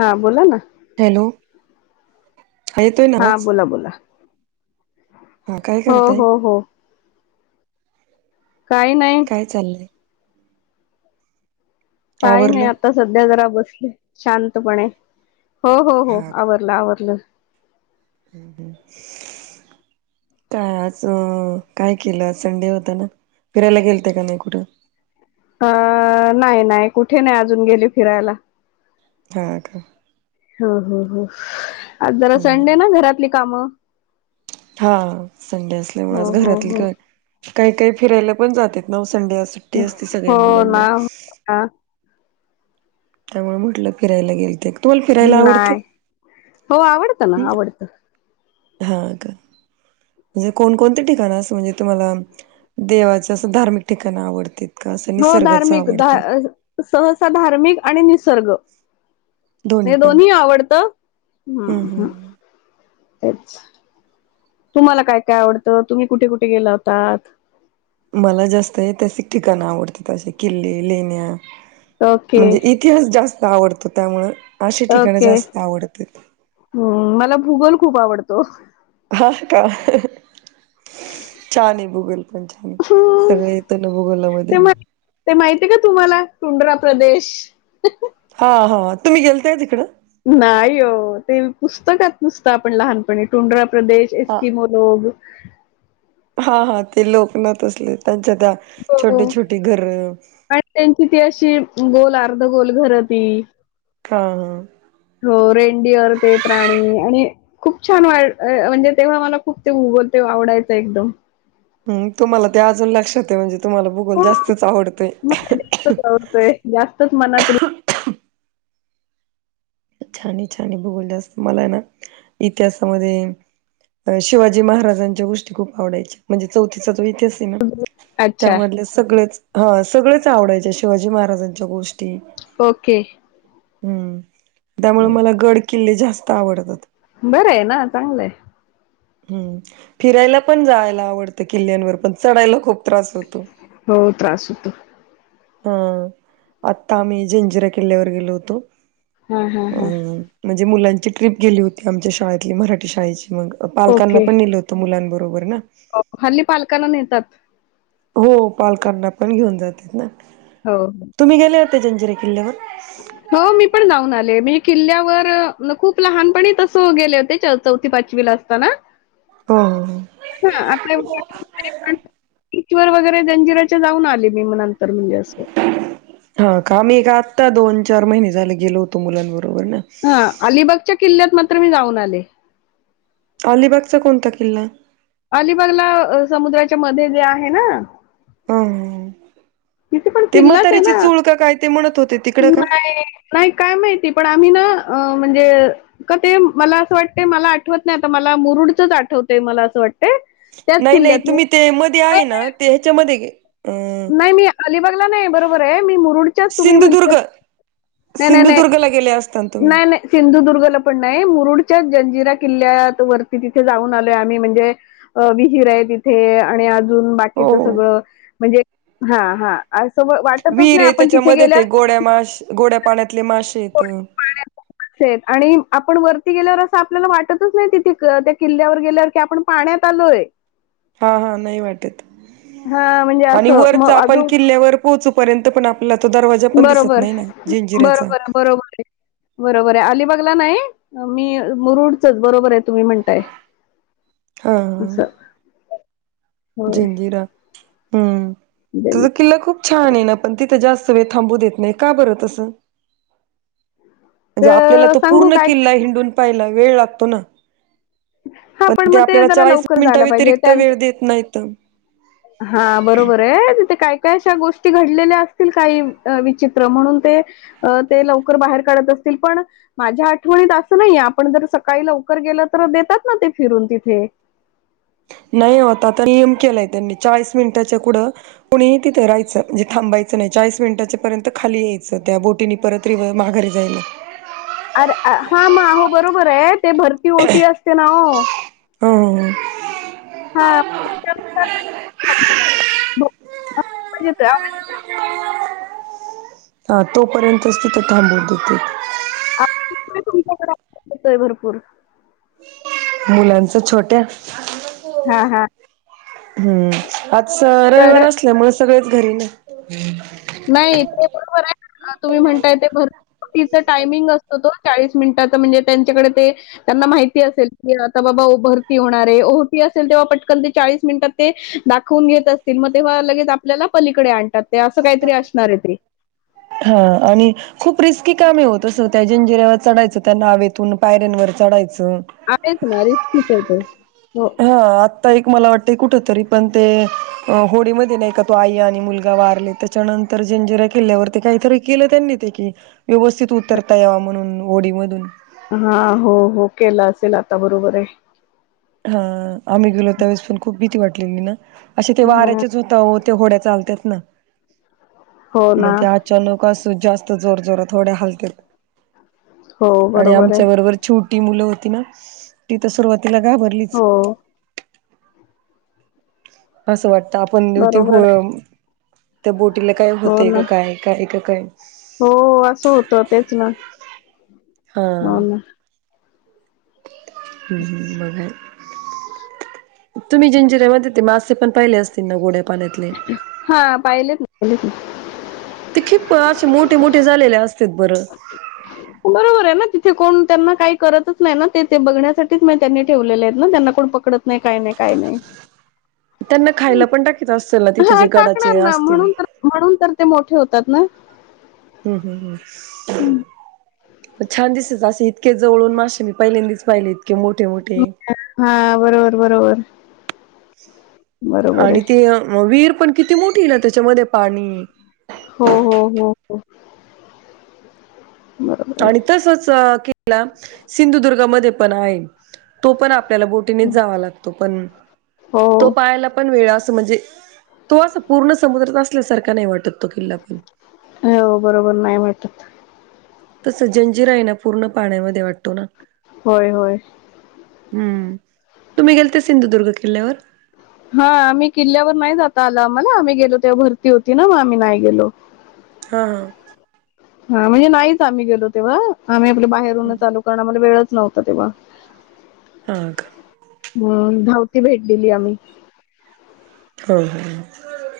हां बोला ना. हॅलो हा येतोय नावाच, बोला बोला हा काय हो करताय?? हो हो काही नाही काय चाललंय? काही नाही आवरलं आता सध्या जरा बसले शांतपणे. हो-हो-हो, आवरलं आवरलं. हम्म हम्म का च काय केलं आ? संडे होता ना? फिरायला गेलते का नाही कुठं? अं नाही नाही कुठे नाही आजून गेली फिरायला. हां का. हो-हो-हो, आज जरा हम्म. संडे ना घरातली कामं. हां संडे असल्यामुळे आज हो हो घरातली हो का, काही काही फिरायला पण जातेत ना ओस् संडे आज सुट्टी असते सगळ्या हो मुलांना. ना हा त्यामुळे म्हटलं फिरायला गेलते क? नाय, हो आवडतं ना आवडतं. हां का. म्हणजे कोणकोणते ठिकाण असं म्हणजे तुम्हाला देवाचं असं धार्मिक ठिकाण आवडतेत? का असं हो निसर्गाचं धार्मिक, दा आवडतं अ सहसा धार्मिक आणि निसर्ग. नाही दोन्ही आवडतं हम्म हम्म तेच तुम्हाला काय काय आवडतं तुम्ही कुठे कुठे गेला होतात मला जास्त ऐतिहासिक ठिकाणं आवडतात असे किल्ले लेण्या ओके म्हणजे इतिहास जास्त आवडतो त्यामुळं अशी ठिकाणं ओके जास्त आवडतात. हम्म मला भूगोल खूप आवडतो हा का छान आहे भूगोल पण छान आहे सगळं येत ना भूगोलामध्ये ते मा ते माहिती का तुम्हाला टुंड्रा प्रदेश हा हा तुम्ही गेलते का तिकडं नाही ओ ते पुस्तकात नुसतं आपण लहानपणी टुंड्रा प्रदेश हा एस्कीमोलो हा हा ते लोक ना तसले त्यांच्या त्या हो छोटी छोटी घर आणि त्यांची ती अशी गोल अर्ध गोल घरं ती हा हा हो रेनडिअर ते प्राणी आणि खूप छान वा म्हणजे तेव्हा मला खूप ते भुगोल तेव्हा आवडायचा एकदम हम्म तुम्हाला ते अजून लक्षात आहे म्हणजे तुम्हाला भूगोल हो जास्तच आवडतय मला ते जास्तच आवडतंय जास्तच मनात छानये छानये भूगोल जास्त मला ना इतिहासामध्ये शिवाजी महाराजांच्या गोष्टी खूप आवडायच्या म्हणजे चौथी चा इतिहास आहे ना अच्छा त्यामधले सगळेच हां सगळेच आवडायचे शिवाजी महाराजांच्या गोष्टी ओके हम्म त्यामुळे मला गड किल्ले जास्त आवडतात बरं आहे ना चांगलंय हम्म फिरायला पण जायला आवडतं किल्ल्यांवर पण चढायला खूप त्रास होतो हो त्रास होतो हा आत्ता आम्ही जंजिरा किल्ल्यावर गेलो होतो हा हा अ हा म्हणजे मुलांची ट्रिप गेली होती आमच्या शाळेतली मराठी शाळेची मग पालकांना ओके पण नेलं होतं मुलांबरोबर ना हल्ली पालकांना नेतात हो पालकांना पण घेऊन जातात ना हो तुम्ही गेले जंजिरा किल्ल्यावर हो मी पण जाऊन आले मी किल्ल्यावर खूप लहानपणी तस गेले होते चौथी पाचवी ला असताना हो हो हां आपल्या किल्ल्या वर वगैरे जंजिराच्या जाऊन आले मी मग नंतर म्हणजे असं हा का आम्ही एक आत्ता दोन चार महिने झाले गेलो होतो मुलांबरोबर ना हा अलिबागच्या किल्ल्यात मात्र मी जाऊन आले अलिबागचा कोणता किल्ला अलिबागला समुद्राच्या मध्ये जे आहे ना हम तिथे पण किल्लाच आहे ना ते म्हणत होते तिकडं का नाही नाही काय माहिती पण आम्ही ना म्हणजे का ते मला असं वाटते मला आठवत नाही आता मला मुरुडच आठवत हो मला असं वाटते नाही नाही तुम्ही ते मध्ये आहे ना नाही, ते ह्याच्यामध्येे नाही मी अलिबागला नाही बरोबर आहे मी मुरुडच्याच तुम्ही म्हणता सिंधुदुर्ग नाही नाही नाही सिंधुदुर्गला गेले असता ना तुम्ही नाही नाही सिंधुदुर्गला पण नाही मुरुड च्या जंजिरा किल्ल्यात वरती तिथे जाऊन आलोय आम्ही म्हणजे विहीर आहे तिथे आणि आ अजून हो बाकीच सगळं म्हणजे हा हा विहिर आहे त्याच्या मध्ये ते गोड्या माश गोड्या पाण्यातले मासे येत मासे आणि आपण वरती गेल्यावर असं आपल्याला वाटतच नाही तिथ त्या किल्ल्यावर गेल्यावर की आपण पाण्यात आलोय हा हा नाही वाटेत हा म्हणजे आणि असं वरचा मग आपण अजून किल्ल्यावर पोहोचूपर्यंत पण आपल्याला तो दरवाजा पण दिसत बरोबर नाही ना जंजिऱ्याच्या बरोबर बरोबर आहे [inaudible] बरोबर आहे अलिबागला नाही मी मुरुडचच बरोबर आहे तुम्ही म्हणताय हा असं होय जंजिरा हम्म दिल्ली. तसा किल्ला खूप छान आहे ना पण तिथं जास्त सगळे थांबू देत नाही का बरं तसं म्हणजे आपल्याला तर तो सांगू पूर्ण काय किल्ला हिंडून पाहिला वेळ लागतो ना हा पण ते मग आपल्याला जरा चाळीस लवकर मिनिटा जायला पाहिजे व्यतिरिक्त त्यांच वेळ देत नाहीत हा बरोबर आहे तिथे काय का अशा गोष्टी घडलेल्या असतील काही विचित्र म्हणून ते ते लवकर बाहेर काढत अस पण माझ्या आठवणीत असं नाही आपण जर सकाळी लवकर गेल तर देतात ना ते फिरून तिथे [inaudible] नाही होता आता नियम केलाय त्यांनी चाळीस मिनिटाच्या पूढं कुणी तिथे राहायचं म्हणजे थांबायचं नाही चाळीस मिनिटाच्या पर्यंत खाली यायचं त्या बोटीनी परत रिव्हर्स माघरी जायला अरे हा मग आहो बरोबर आहे ते भरती ओटी असते ना हो हो [inaudible] हा तोपर्यंतच तिथे थांबून देते तुमच्याकडे येतोय भरपूर मुलांच छोट्या हा हा हम्म आज रविवार तर असल्यामुळे सगळे घरी नाही ते बरोबर आहे तुम्ही म्हणताय ते भरुतीच टायमिंग असत तो चाळीस मिनिटाचा म्हणजे त्यांच्याकडे ते त्यांना माहिती असेल की आता बाबा भरती होणार आहे ओहोटी असेल पटकण ते चाळीस मिनटात ते दाखवून घेत असतील मग तेव्हा लगेच आपल्याला पलीकडे आणतात असं काहीतरी असणार आहे ते. हा आणि खूप रिस्क की कामे हो ते अस त्या जंजिरा्यावर चढायचं त्या नावेतून पायऱ्यांवर चढायचं हा तेच ना रिस्कीच आहे ते हो. हा आता एक मला वाटत कुठ तरी पण ते होडीमध्ये नाही का तो आई आणि मुलगा वारले त्याच्यानंतर जंजिरा किल्ल्यावरती काहीतरी केलं त्यांनी ते क व्यवस्थित उतरता यावा म्हणून होडी मधून असल आता बरोबर आहे हा आम्ही गेलो त्यावेेळेस पण खूप भीती वाटलेली ना असे ते हां. वाऱ्याचेच झोतावर ते होड्या चालतात ना हो ना. मग ते अचानक असू जास्त जोर जोरात होड्या हलत्यात. हो आणि आहे. आमच्या बरोबर चू ती मुलं होती, ना ती तर सुरुवातीला घाबरलीच. हो. असं वाटतं आपण दिऊ ती बरोबर होळ आहे. त्या बोटीला काय हो होतय का ना. काय काय का काय, हो असं होतं, तेच ना हाआ हो ना. ह्म बघाय, तुम्ही जिंजिऱ्यामध्ये ते मासे पण पाहिले असतील, ना गोड्या पाण्यातले. हाआ पाहिलेत ना पाहिलेत. ते खीप अ असे मोठे मोठे झालेले अस बरोबर आहे ना तिथे कोण, त्यांना काही करतच नाही, ना ते ते बघण्यासाठीच म त्यांनी ठेवलेले आहेत ना. त्यांना कोण पकडत नाही काही नाही काय नाही. [inaudible] त्यांना खायला पण टाकीत असतील ना तिथे हा जे टाकणार गडाचेए ना असतील. म्हणून तर म्हणून तर ते मोठे होतात हम् हम हम्. हम. छान दिसेच असे इतके जवळून मासे मी पहिल्यांदाच पाहिले. मोठे मोठे. [unintelligible] हा बरोबर बरोबर. बरोबर आहे आणि तीए विहीर पण किती मोठी हे ना त्याच्यामध्ये पाणी हो हो हो हो. बरोबर आहे आणि तसच अं किल्ला सिंधुदुर्ग मध्ये पण आहे. तो पण आपल्याला बोटीनेच जावा लागतो पण हो तो पायाला पण वेळ असं म्हणजे तो अस पूर्ण समुद्रात असल्यासारखा नाही वाटत. तो किल्ला पण हो बरोबर नाही वाटत. तसं जंजिरा आहे ना पूर्ण पाण्यामध्ये वाटतो ना. होय होय. हम्म तुम्ही गेलते सिंधुदुर्ग किल्ल्यावर? हा आम्ही किल्ल्यावर नाही जाता आल आम्हाला आम्ही गेलो तेव्हा भरती होती ना मग आम्ही नाही गेलो. हा हा. हा म्हणजे नाहीच आम्ही गेलो तेव्हा आम्ही आपल्या बाहेरूनच आलो करण आम्हाला वेळ नव्हतं तेव्हा, हा का. हम् धावती भेट दिली आम्ही, हो.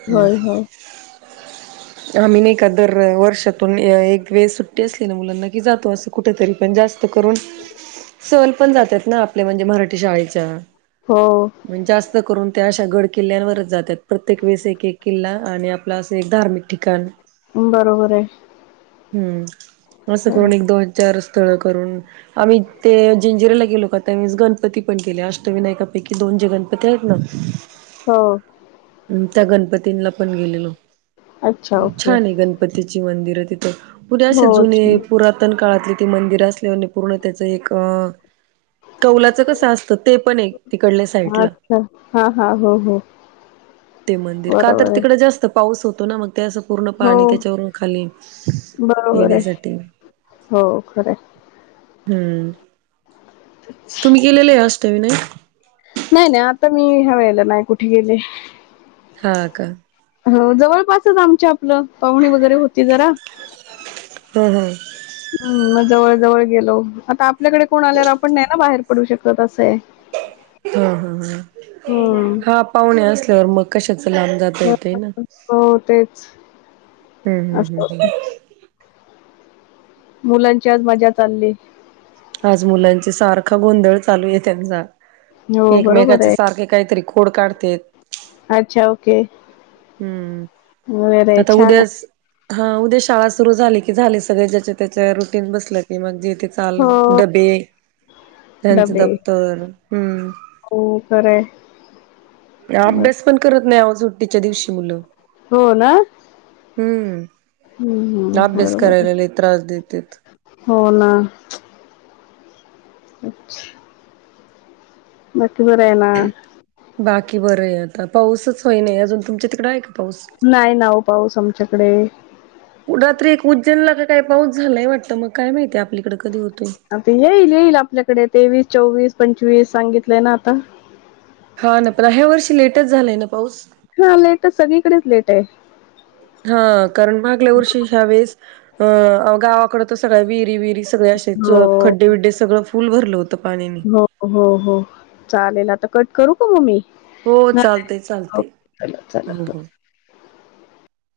होय हो आम्ही नाही का दर वर्षातून एक वेळ सुट्टी असले ना मुलांना, की जातो असं कुठेतरी पण जास् करून, सल पण जातात ना आपल्या म्हणजे मराठी शाळेच्या. हो, म्हण जास्त करून त्या अशा गड किल्ल्यांवरच जातात प्रत्येक वेळेस एक एक किल्ला आणि आपला असं एक धार्मिक ठिकाण. बरोबर आहे. हम्म असं खरं आहे. करून एक दोन-चार, तळ करून आम्ही ते जंजिराला गेलो का त्या वेळेस गणपती पण केले अष्टविनायकापैकी दोन, जे गणपती आहेत ना, हो. त्या गणपतींला पण गेलेलो अच्छा, खूप ओके. छान आहे गणपतीची मंदिर. पुरे हो, असे जुने अच्छा. पुरातन काळातले त मंदिर अस अस पूर्ण त्याचं एकअं कौलाचं कसं असतं ते पण ए इकडली साईडला. अच्छा. हां, हां. हो, हो. ते मंदिर का तर बरोबर आहे. तिकड जास्त पाऊस होतो ना मग त्या असं पूर्ण हो, पाणी त्याच्यावरून खालीइ बरोबर आहे. येण्यासाठी हो खरं हाय. हम्म तुम्ही गेलेले असताय नई नाही नाही आता मी ह्या वेळेला नाही कुठे गेले. हा का. हो जवळपासच आमच्या आपलं पाहुणे वगैरे होती जरा हम हम. हम् म जवळ जवळ गेलो आता आपल्याकडे कोण आल्यावर आपण नाही ना बाहेर पडू शकत असं हाय हा हा हा. हं. हा पाहुणे असल्यावर, मग कशाच लांब जाता येतय ना. हो तेच. हम्म हम्म असं. हम्म होतं. हम्म मुलांची आज मजा चालली. आज मुलांची सारखा गोंधळ चालू आहे त्यांचा. हो बरोबर एकमेकाचे आहे. सारखे काहीतरी खोड काढतेत. अच्छा ओके वगैरे हम्म आहे आता छान उद्या आहे. हा उद्या शाळा सुरु झाली की झाली सगळे ज्याच्या त्याच्या रुटीन बसलं की मग जे ते चालू हो डबे त्यांच डबे दप्तर हम्म हो खरं आहे. बर अभ्यास पण करत नाही अहो. सुट्टीच्या दिवशी मुलं. हो ना. हम्म हम्म, अभ्यास बरोबर आहे. करायला लय त्रास देत्यात. हो ना. बाकी बराय ना. र आता पाऊसच नाही अजून. तुमच्या तिकडे हाय का? पाऊस? नाही नाव पाऊस आमच्याकडे. उज्जनला का काय पाऊस झालाय वाटतं. मग काय माहिती आपलीकडे कधी होत आता येईल येईल आपल्याकडे. तेवीस, चोवीस, पंचवीस सांगितलंय ना आता. हा ना पण ह्या वर्षी लेटच झालाय ना पाऊस. हा लेट सगळीकडेच लेट आहे. हा कारण मागल्या वर्षी ह्या वेळेस अ गावाकड सगळ्या विहिरी विहिरी सगळं अशे हो खड्डे बिड्डे सगळं फुल भरत. हो हो हो चालेल. आता कट करू का मग मी. हो नाही चालतंय. हो चालतंय. चला चला. हो हो.